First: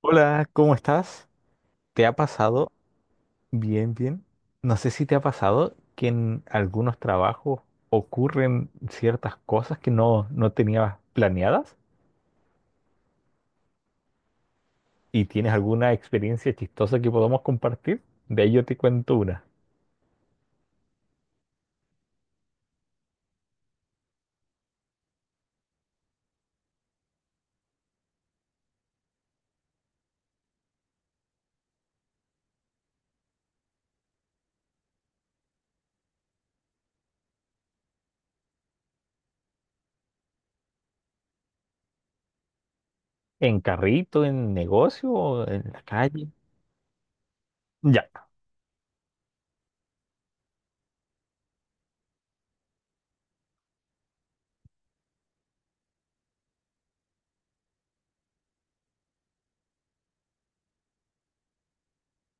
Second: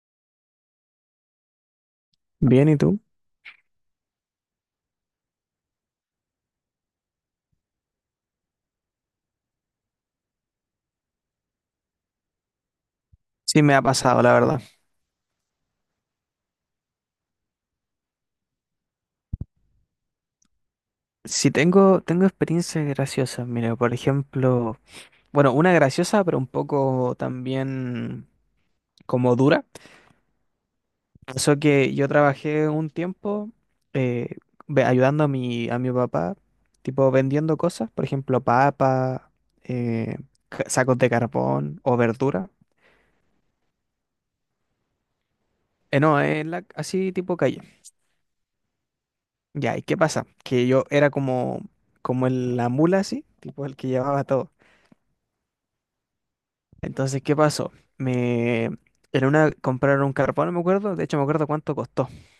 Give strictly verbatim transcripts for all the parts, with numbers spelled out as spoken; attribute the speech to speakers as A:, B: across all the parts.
A: Hola, ¿cómo estás? ¿Te ha
B: Bien,
A: pasado?
B: ¿y tú?
A: Bien, bien. No sé si te ha pasado que en algunos trabajos ocurren ciertas cosas que no, no tenías planeadas
B: Sí, me ha pasado, la verdad.
A: y tienes alguna experiencia chistosa que podamos compartir. De ahí yo te cuento una.
B: Sí, tengo, tengo experiencias graciosas. Mira, por ejemplo, bueno, una graciosa, pero un poco también como dura. Pasó que yo trabajé un tiempo eh, ve- ayudando a mi, a mi papá, tipo vendiendo cosas, por ejemplo, papas, eh, ca- sacos de carbón o verdura.
A: ¿En carrito, en negocio, o en la
B: Eh, no,
A: calle?
B: en la, así tipo calle.
A: Ya,
B: Ya, ¿y qué pasa? Que yo era como, como el- la mula así, tipo el que llevaba todo. Entonces, ¿qué pasó? Me... En una compraron un carbón, no me acuerdo. De hecho, me acuerdo cuánto costó.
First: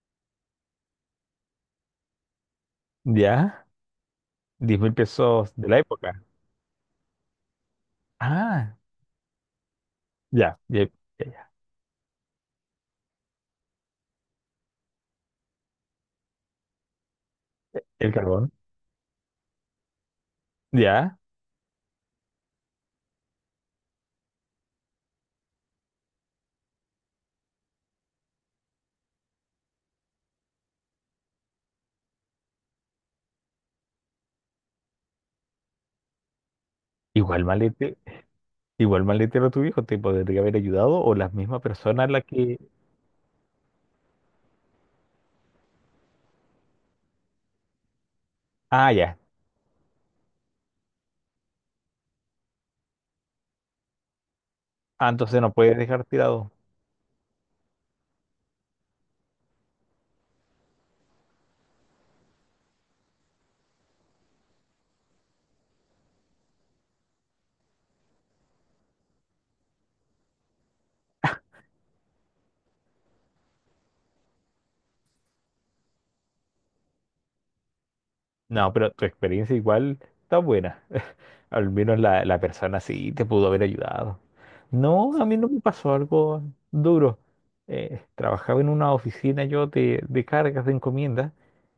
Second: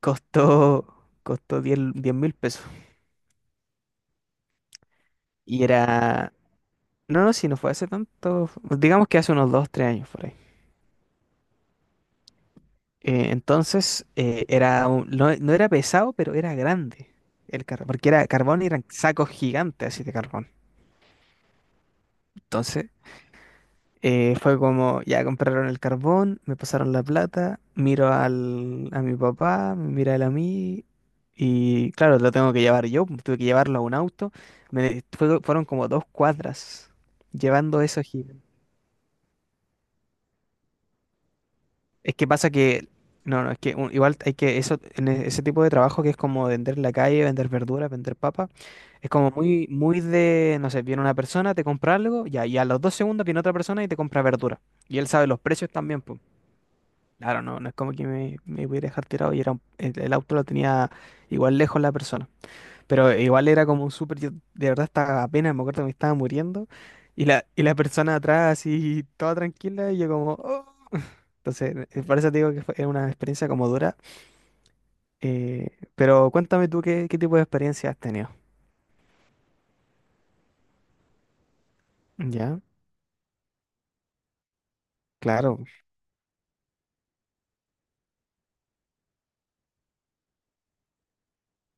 B: Costó, costó diez mil pesos.
A: ya. Diez mil pesos
B: Y
A: de la época.
B: era... No, no, si no fue hace tanto.
A: Ah,
B: Digamos que hace unos dos tres años por ahí.
A: ya, ya, ya, ya.
B: Eh, entonces, eh, era un- no, no era pesado, pero era grande el carbón. Porque
A: El
B: era
A: carbón.
B: carbón y eran sacos gigantes así de carbón.
A: Ya.
B: Entonces, Eh, fue como, ya compraron el carbón, me pasaron la plata, miro al, a mi papá, me mira él a mí, y claro, lo tengo que llevar yo, tuve que llevarlo a un auto. Me, fue- fueron como dos cuadras
A: Igual
B: llevando
A: malete.
B: eso gigante.
A: Igual maletero tu viejo te podría haber ayudado o la misma persona
B: Es
A: la
B: que pasa
A: que.
B: que, no, no, es que un- igual hay que, eso, en e- ese tipo de trabajo que es como vender en la calle, vender verduras, vender papas,
A: Ah,
B: es
A: ya.
B: como muy, muy de, no sé, viene una persona, te compra algo, ya, y a los dos segundos viene otra persona y te compra verdura. Y
A: Ah,
B: él sabe
A: entonces
B: los
A: no
B: precios
A: puedes
B: también,
A: dejar
B: pues.
A: tirado.
B: Claro, no, no es como que me, me pudiera dejar tirado y era un- el, el auto lo tenía igual lejos la persona. Pero igual era como un súper, yo de verdad estaba apenas, me acuerdo que me estaba muriendo y la, y la persona atrás así toda tranquila y yo como, "Oh". Entonces, eh, por eso te digo que fue una experiencia como dura. Eh, pero cuéntame tú qué, qué tipo de experiencia has tenido.
A: No, pero tu experiencia igual está buena. Al menos la, la
B: Ya,
A: persona sí te pudo haber ayudado. No, a mí no
B: claro,
A: me pasó algo duro. Eh, trabajaba en una oficina yo de, de cargas de encomiendas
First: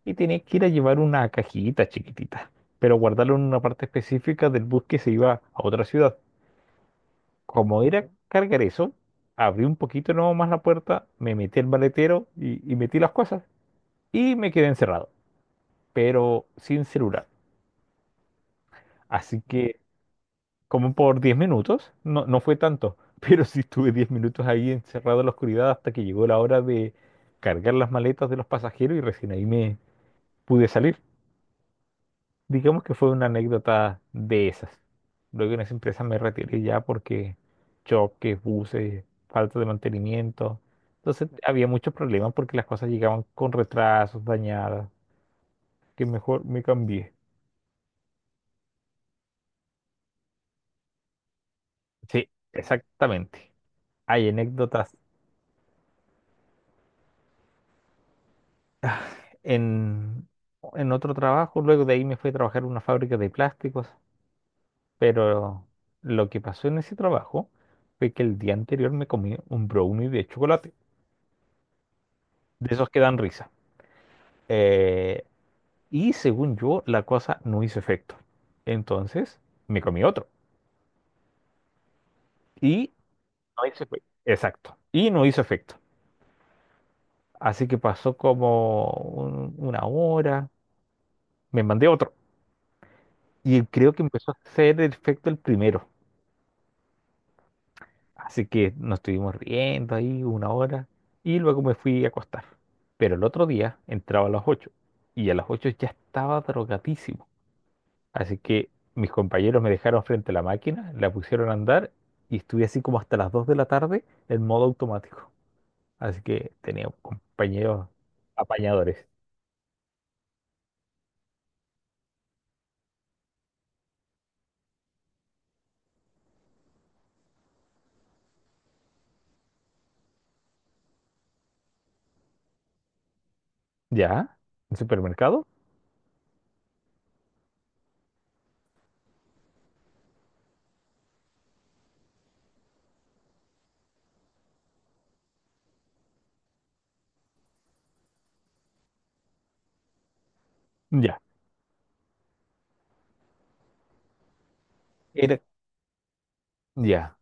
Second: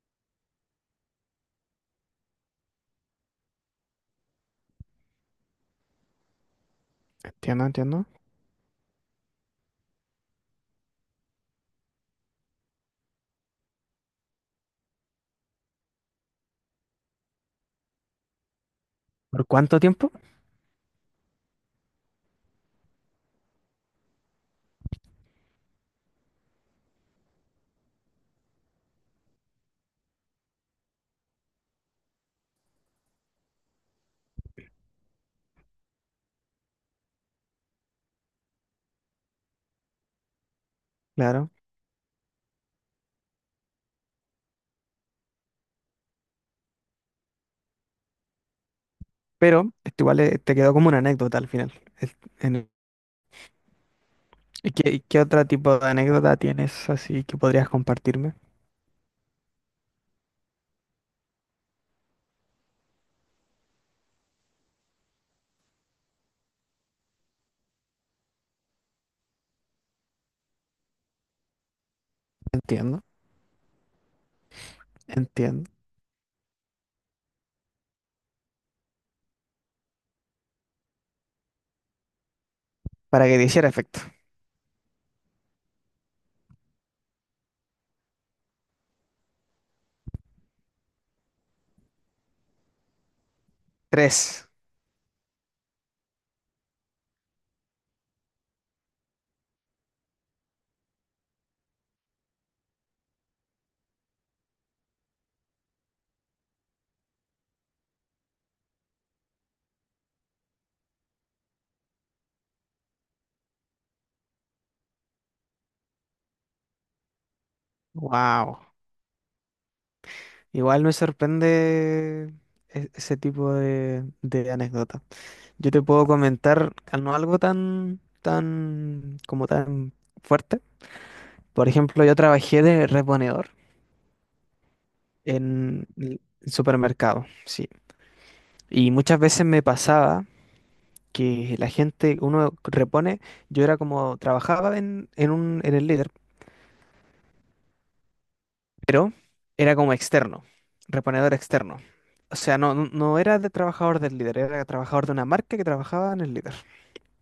A: y tenía que ir a llevar una cajita chiquitita, pero guardarla en una parte específica del bus que se iba a otra ciudad.
B: entiendo,
A: Como
B: entiendo.
A: era cargar eso, abrí un poquito no más la puerta, me metí al maletero y, y metí las cosas y me quedé encerrado, pero sin celular. Así
B: ¿Por cuánto
A: que
B: tiempo?
A: como por diez minutos, no, no fue tanto, pero sí estuve diez minutos ahí encerrado en la oscuridad hasta que llegó la hora de cargar las maletas de los pasajeros y recién ahí me pude salir. Digamos que fue una anécdota de esas. Luego en esa empresa me retiré ya porque choques, buses, falta de mantenimiento. Entonces
B: Claro.
A: había muchos problemas porque las cosas llegaban con retrasos, dañadas, que mejor me cambié.
B: Pero esto igual eh, te quedó como una anécdota al final. Es-
A: Sí,
B: En
A: exactamente. Hay
B: ¿Y
A: anécdotas
B: qué, qué otro tipo de anécdota tienes así que podrías compartirme?
A: en, en otro trabajo. Luego de ahí me fui a trabajar en una fábrica de plásticos. Pero lo que pasó en ese trabajo fue que el día anterior me comí un brownie de chocolate. De esos que
B: Entiendo,
A: dan risa. Eh,
B: entiendo.
A: Y según yo, la cosa no hizo efecto. Entonces, me comí otro. Y
B: Para que te
A: no
B: hiciera
A: hizo
B: efecto.
A: efecto. Exacto. Y no hizo efecto. Así que pasó como un- una hora. Me mandé otro. Y creo que empezó a
B: Tres.
A: hacer el efecto el primero. Así que nos estuvimos riendo ahí una hora. Y luego me fui a acostar. Pero el otro día entraba a las ocho. Y a las ocho ya estaba drogadísimo. Así que mis compañeros me dejaron frente a la máquina, la pusieron a andar y estuve así como hasta las dos de la tarde en modo automático. Así que tenía compañeros
B: Wow.
A: apañadores.
B: Igual me sorprende e- ese tipo de, de anécdota. Yo te puedo comentar al- no algo tan, tan, como tan fuerte. Por ejemplo, yo trabajé de reponedor
A: ¿Ya? ¿En supermercado?
B: en el supermercado, sí. Y muchas veces me pasaba, que la gente, uno repone, yo era como, trabajaba en, en un, en el líder, pero era como externo,
A: Ya.
B: reponedor externo. O sea, no, no no era de trabajador del líder, era trabajador de una
A: Era-
B: marca que trabajaba en el líder.
A: ya.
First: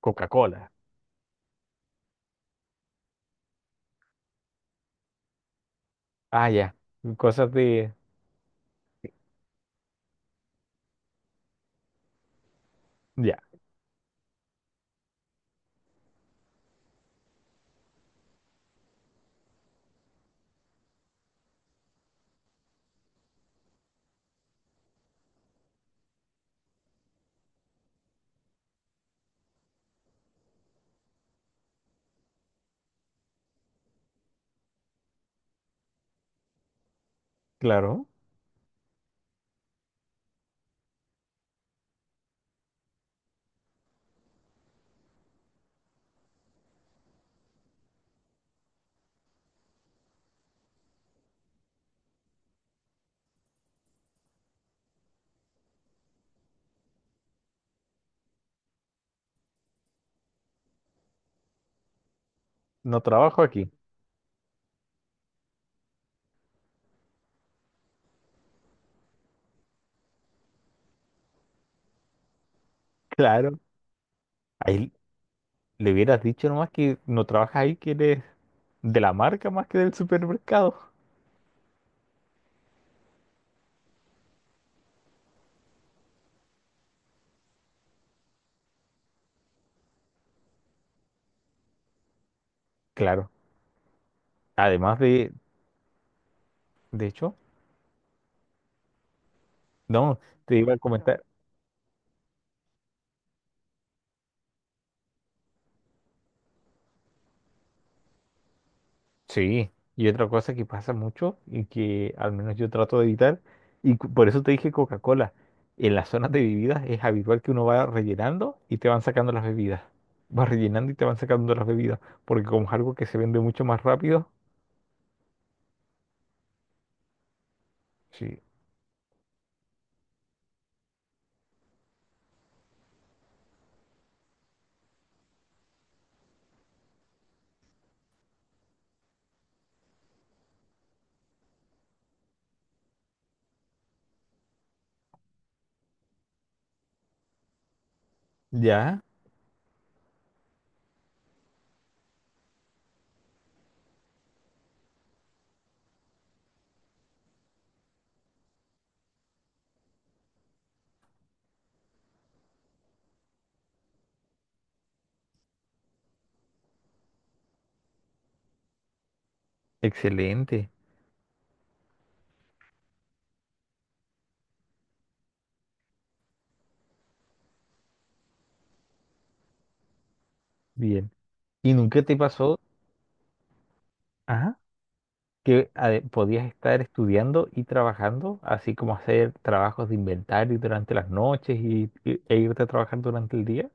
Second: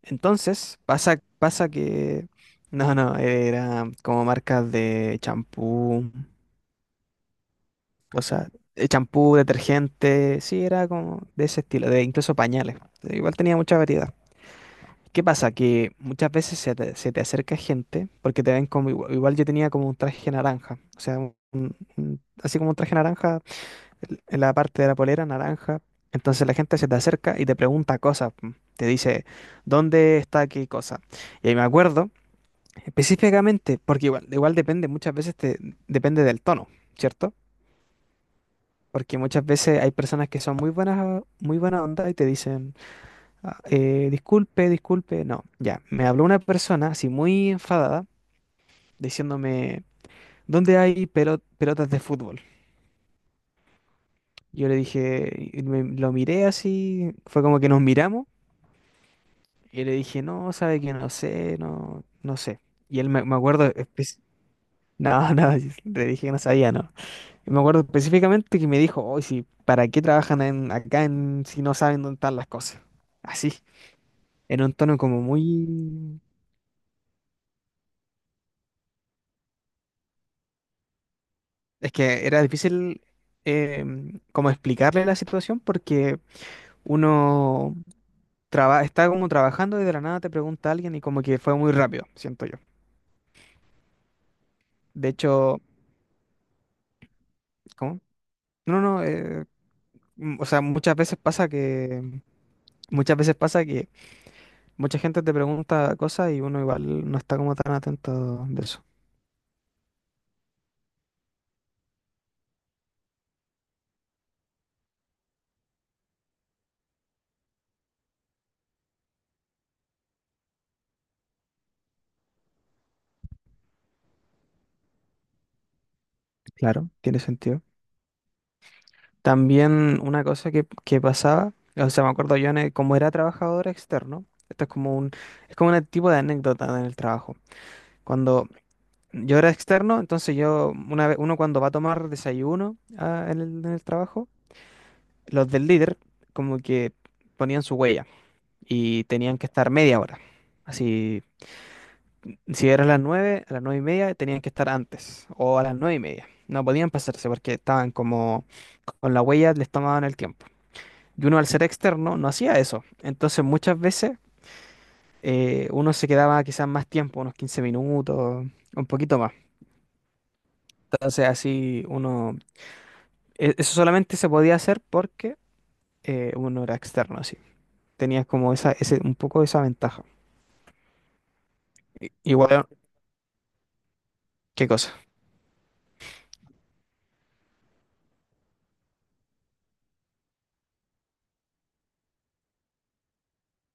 A: Coca-Cola.
B: Entonces, pasa, pasa que, no, no, era como marcas de champú,
A: Ah, ya. Cosas de.
B: cosas, eh, champú, detergente, sí, era como de ese estilo, de incluso pañales. Igual
A: Ya,
B: tenía mucha variedad. ¿Qué pasa? Que muchas veces se te, se te acerca gente porque te ven como igual, igual yo tenía como un traje naranja, o sea, un- un- así como un traje naranja en la parte de la polera naranja. Entonces la gente se te acerca y te pregunta cosas, mm, te dice, ¿dónde está qué cosa? Y ahí me acuerdo específicamente, porque igual, igual depende, muchas veces te, depende del tono, ¿cierto?
A: claro.
B: Porque muchas veces hay personas que son muy buenas, muy buena onda y te dicen, "Ah, eh, disculpe, disculpe." No, ya. Me habló una persona así muy enfadada diciéndome, ¿dónde hay pelo- pelotas de fútbol? Yo le dije, y me- lo miré así, fue como que nos miramos y le dije, no, sabe que no sé, no, no sé.
A: No
B: Y él me, me
A: trabajo
B: acuerdo,
A: aquí.
B: espe- no, no, le dije que no sabía, no. Y me acuerdo específicamente que me dijo, oye, sí, ¿para qué trabajan en- acá en, si no saben dónde están las cosas? Así,
A: Claro.
B: en un
A: Ahí
B: tono como
A: le
B: muy.
A: hubieras dicho nomás que no trabajas ahí, que eres de la marca más que del supermercado.
B: Es que era difícil eh, como explicarle la situación porque uno traba- está como trabajando y de la nada te pregunta a alguien y como que fue muy rápido, siento yo.
A: Claro. Además
B: De
A: de.
B: hecho,
A: De hecho,
B: ¿cómo? No, no, eh,
A: no,
B: mm, o
A: te
B: sea,
A: iba a
B: muchas veces
A: comentar.
B: pasa que muchas veces pasa que mucha gente te pregunta cosas y uno igual no está como tan atento de eso.
A: Sí, y otra cosa que pasa mucho y que al menos yo trato de evitar, y cu- por eso te dije Coca-Cola, en las zonas de bebidas es habitual que uno va rellenando y te van sacando las bebidas. Vas rellenando y te van sacando las bebidas, porque como es algo que se vende mucho más rápido,
B: Claro, tiene sentido.
A: sí.
B: También una cosa que, que pasaba, o sea, me acuerdo yo, en el- como era trabajador externo, esto es como un, es como un tipo de anécdota en el trabajo. Cuando yo era externo, entonces yo, una vez, uno cuando va a tomar desayuno ah, en el, en el trabajo, los del líder como que ponían su huella
A: Ya,
B: y tenían que estar media hora. Así, si era a las nueve, a las nueve y media tenían que estar antes, o a las nueve y media. No podían pasarse porque estaban como con la huella, les tomaban el tiempo. Y uno al ser externo no hacía eso. Entonces muchas veces eh, uno se quedaba quizás más tiempo, unos quince minutos, un poquito más.
A: excelente,
B: Entonces así uno, e- eso solamente se podía hacer porque eh, uno era externo, así. Tenías como esa, ese, un poco esa ventaja.
A: bien. ¿Y nunca
B: I-
A: te pasó,
B: Igual,
A: ajá,
B: ¿qué cosa?
A: que ade- podías estar estudiando y trabajando, así como hacer trabajos de inventario durante las noches y, y- e irte a trabajar durante el día?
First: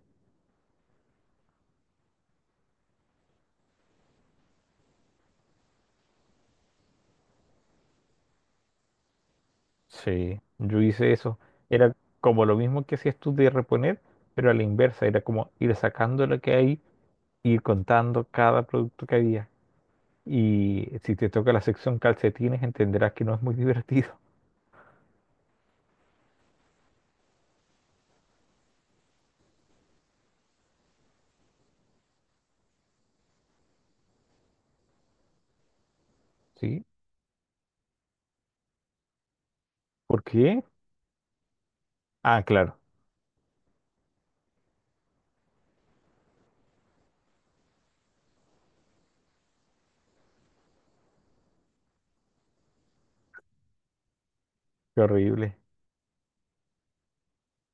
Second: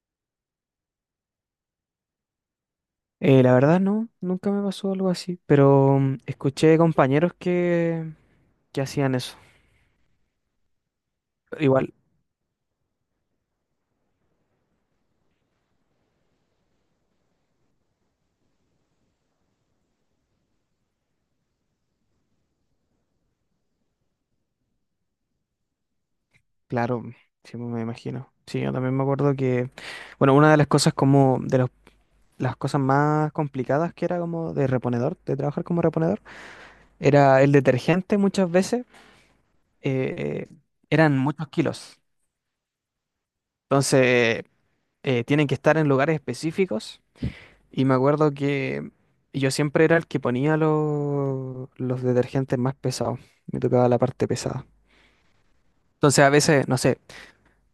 B: Eh, la verdad no, nunca me pasó algo así, pero mm, escuché compañeros que, que hacían eso.
A: Sí, yo hice eso.
B: Igual,
A: Era como lo mismo que hacías tú de reponer, pero a la inversa. Era como ir sacando lo que hay, ir contando cada producto que había. Y si te toca la sección calcetines, entenderás que no es muy divertido.
B: claro, sí me imagino. Sí, yo también me acuerdo que, bueno, una de las cosas como de los las cosas más complicadas que era como de reponedor, de trabajar como reponedor,
A: ¿Sí?
B: era el detergente muchas veces,
A: ¿Por
B: eh,
A: qué?
B: eran muchos kilos.
A: Ah, claro,
B: Entonces, eh, tienen que estar en lugares específicos. Y me acuerdo que yo siempre era el que ponía los, los detergentes más pesados. Me tocaba la parte pesada.
A: qué horrible.
B: Entonces, a veces, no sé,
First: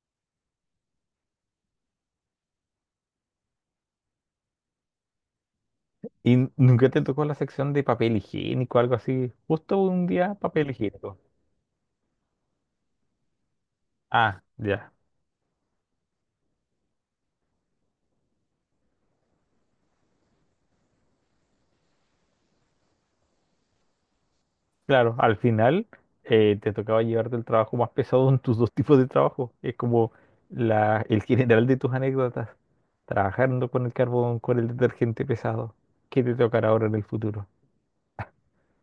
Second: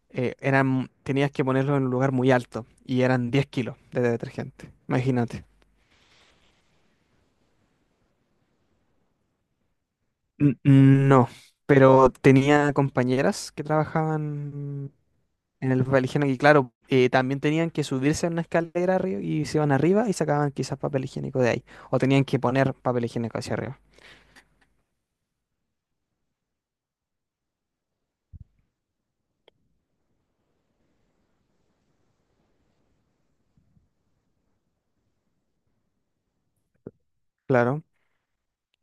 B: eh, eran, tenías que ponerlo en un lugar muy alto y eran diez kilos de detergente. Imagínate.
A: ¿Y nunca te tocó la sección de papel higiénico, algo así? Justo un día
B: N-
A: papel higiénico.
B: No, pero tenía compañeras que
A: Ah, ya.
B: trabajaban en el papel higiénico y claro, eh, también tenían que subirse a una escalera arriba y se iban arriba y sacaban quizás papel higiénico de ahí. O tenían que poner papel higiénico hacia arriba.
A: Claro, al final eh, te tocaba llevarte el trabajo más pesado en tus dos tipos de trabajo. Es como la, el general de tus anécdotas, trabajando con el carbón, con el detergente pesado. ¿Qué te tocará ahora en el futuro?
B: Claro,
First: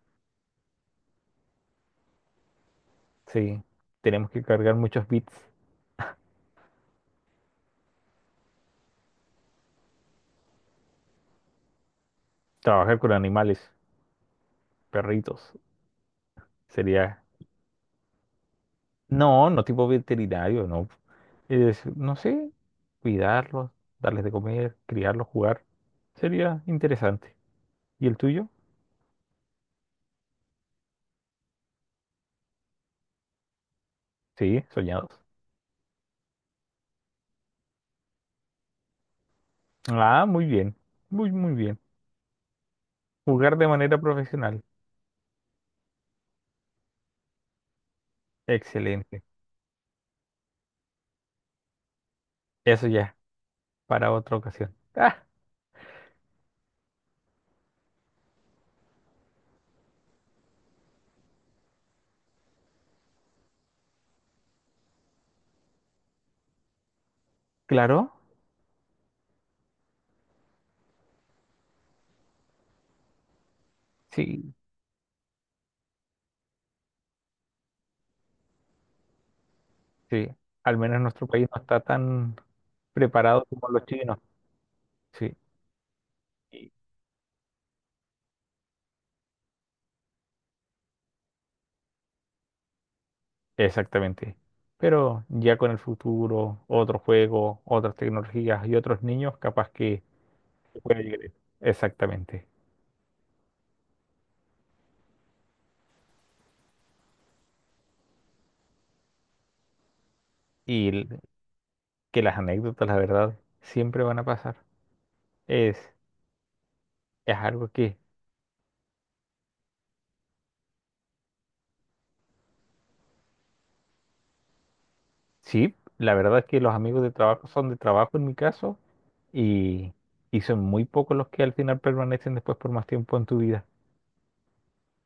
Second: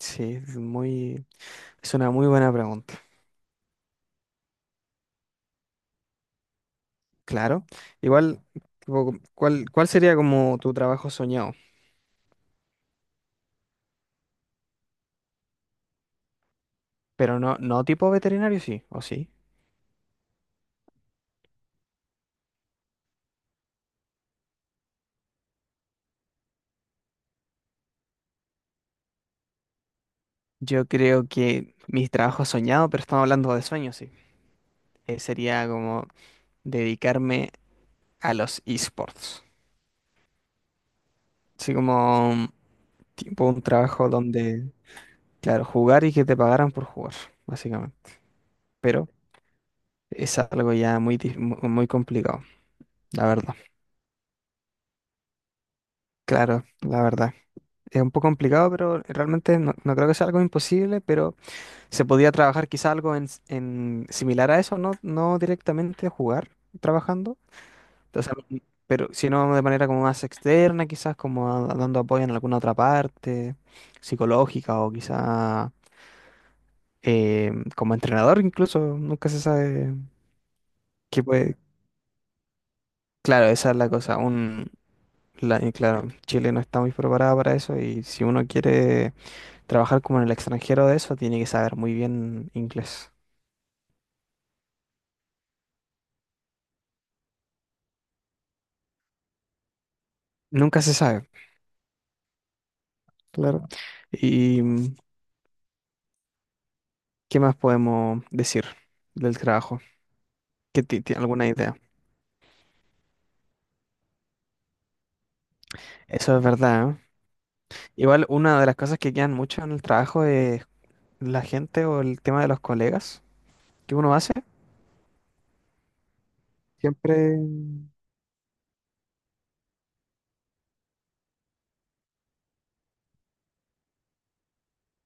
B: sí, es muy, es una muy buena pregunta.
A: Sí, tenemos que cargar muchos bits,
B: Claro, igual, tipo, ¿cuál, cuál sería como tu trabajo soñado?
A: trabajar con animales, perritos. Sería,
B: Pero no, no tipo veterinario, sí, o sí.
A: no, no tipo veterinario, no. Es, no sé, cuidarlos, darles de comer, criarlos, jugar. Sería interesante. ¿Y el tuyo?
B: Yo creo que mis trabajos soñados, pero estamos hablando de sueños, sí.
A: Sí, soñados.
B: Eh, sería como dedicarme a los esports.
A: Ah, muy bien, muy, muy
B: Así
A: bien.
B: como mm, tipo
A: Jugar
B: un
A: de manera
B: trabajo
A: profesional.
B: donde, claro, jugar y que te pagaran por jugar, básicamente. Pero
A: Excelente.
B: es algo ya muy, dif- mu- muy complicado,
A: Eso ya,
B: la verdad.
A: para otra ocasión. Ah,
B: Claro, la verdad. Es un poco complicado, pero realmente no, no creo que sea algo imposible, pero se podía trabajar quizá algo en, s- en similar a eso, no, no directamente jugar trabajando.
A: claro.
B: Entonces, m- pero sino de manera como más externa, quizás como a- dando apoyo en alguna otra parte
A: Sí,
B: psicológica o quizá eh, como entrenador incluso, nunca se sabe
A: sí. Al menos
B: qué
A: nuestro país
B: puede.
A: no está tan preparado
B: Claro,
A: como
B: esa es
A: los
B: la
A: chinos.
B: cosa. Un,
A: Sí,
B: la- y claro, Chile no
A: y-
B: está muy preparada para eso y si uno quiere trabajar como en el extranjero de eso, tiene que saber muy bien inglés.
A: exactamente. Pero ya con el futuro, otro juego, otras tecnologías y otros niños, capaz que se
B: Nunca se
A: pueda llegar a
B: sabe,
A: eso. Exactamente.
B: claro. ¿Y mm, qué más podemos decir del trabajo? ¿Qué
A: Y
B: ti- ti-
A: el-
B: alguna idea?
A: que las anécdotas, la verdad, siempre van a pasar. Es,
B: Eso es verdad, ¿eh?
A: es algo que,
B: Igual una de las cosas que quedan mucho en el trabajo es la gente o el tema de los colegas que uno hace.
A: sí, la verdad es que los amigos de
B: Siempre.
A: trabajo son de trabajo en mi caso. Y, y son muy pocos los que al final permanecen después por más tiempo en tu vida.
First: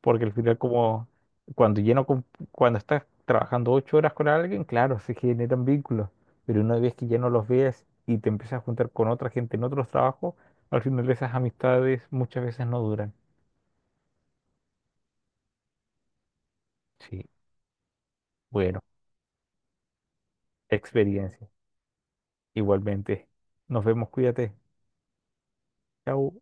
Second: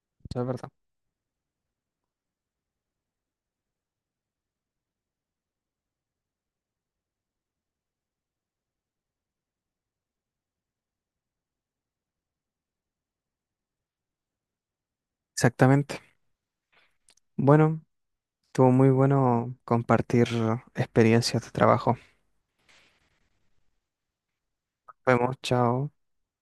A: Porque al
B: Eso es
A: final,
B: verdad.
A: como cuando lleno, con- cuando estás trabajando ocho horas con alguien, claro, se generan vínculos. Pero una vez que ya no los ves y te empiezas a juntar con otra gente en otros trabajos, al final esas amistades muchas veces no duran.
B: Exactamente.
A: Sí,
B: Bueno, estuvo
A: bueno,
B: muy bueno compartir experiencias de
A: experiencia.
B: trabajo.
A: Igualmente. Nos vemos, cuídate.
B: Nos vemos, chao.
A: Chao.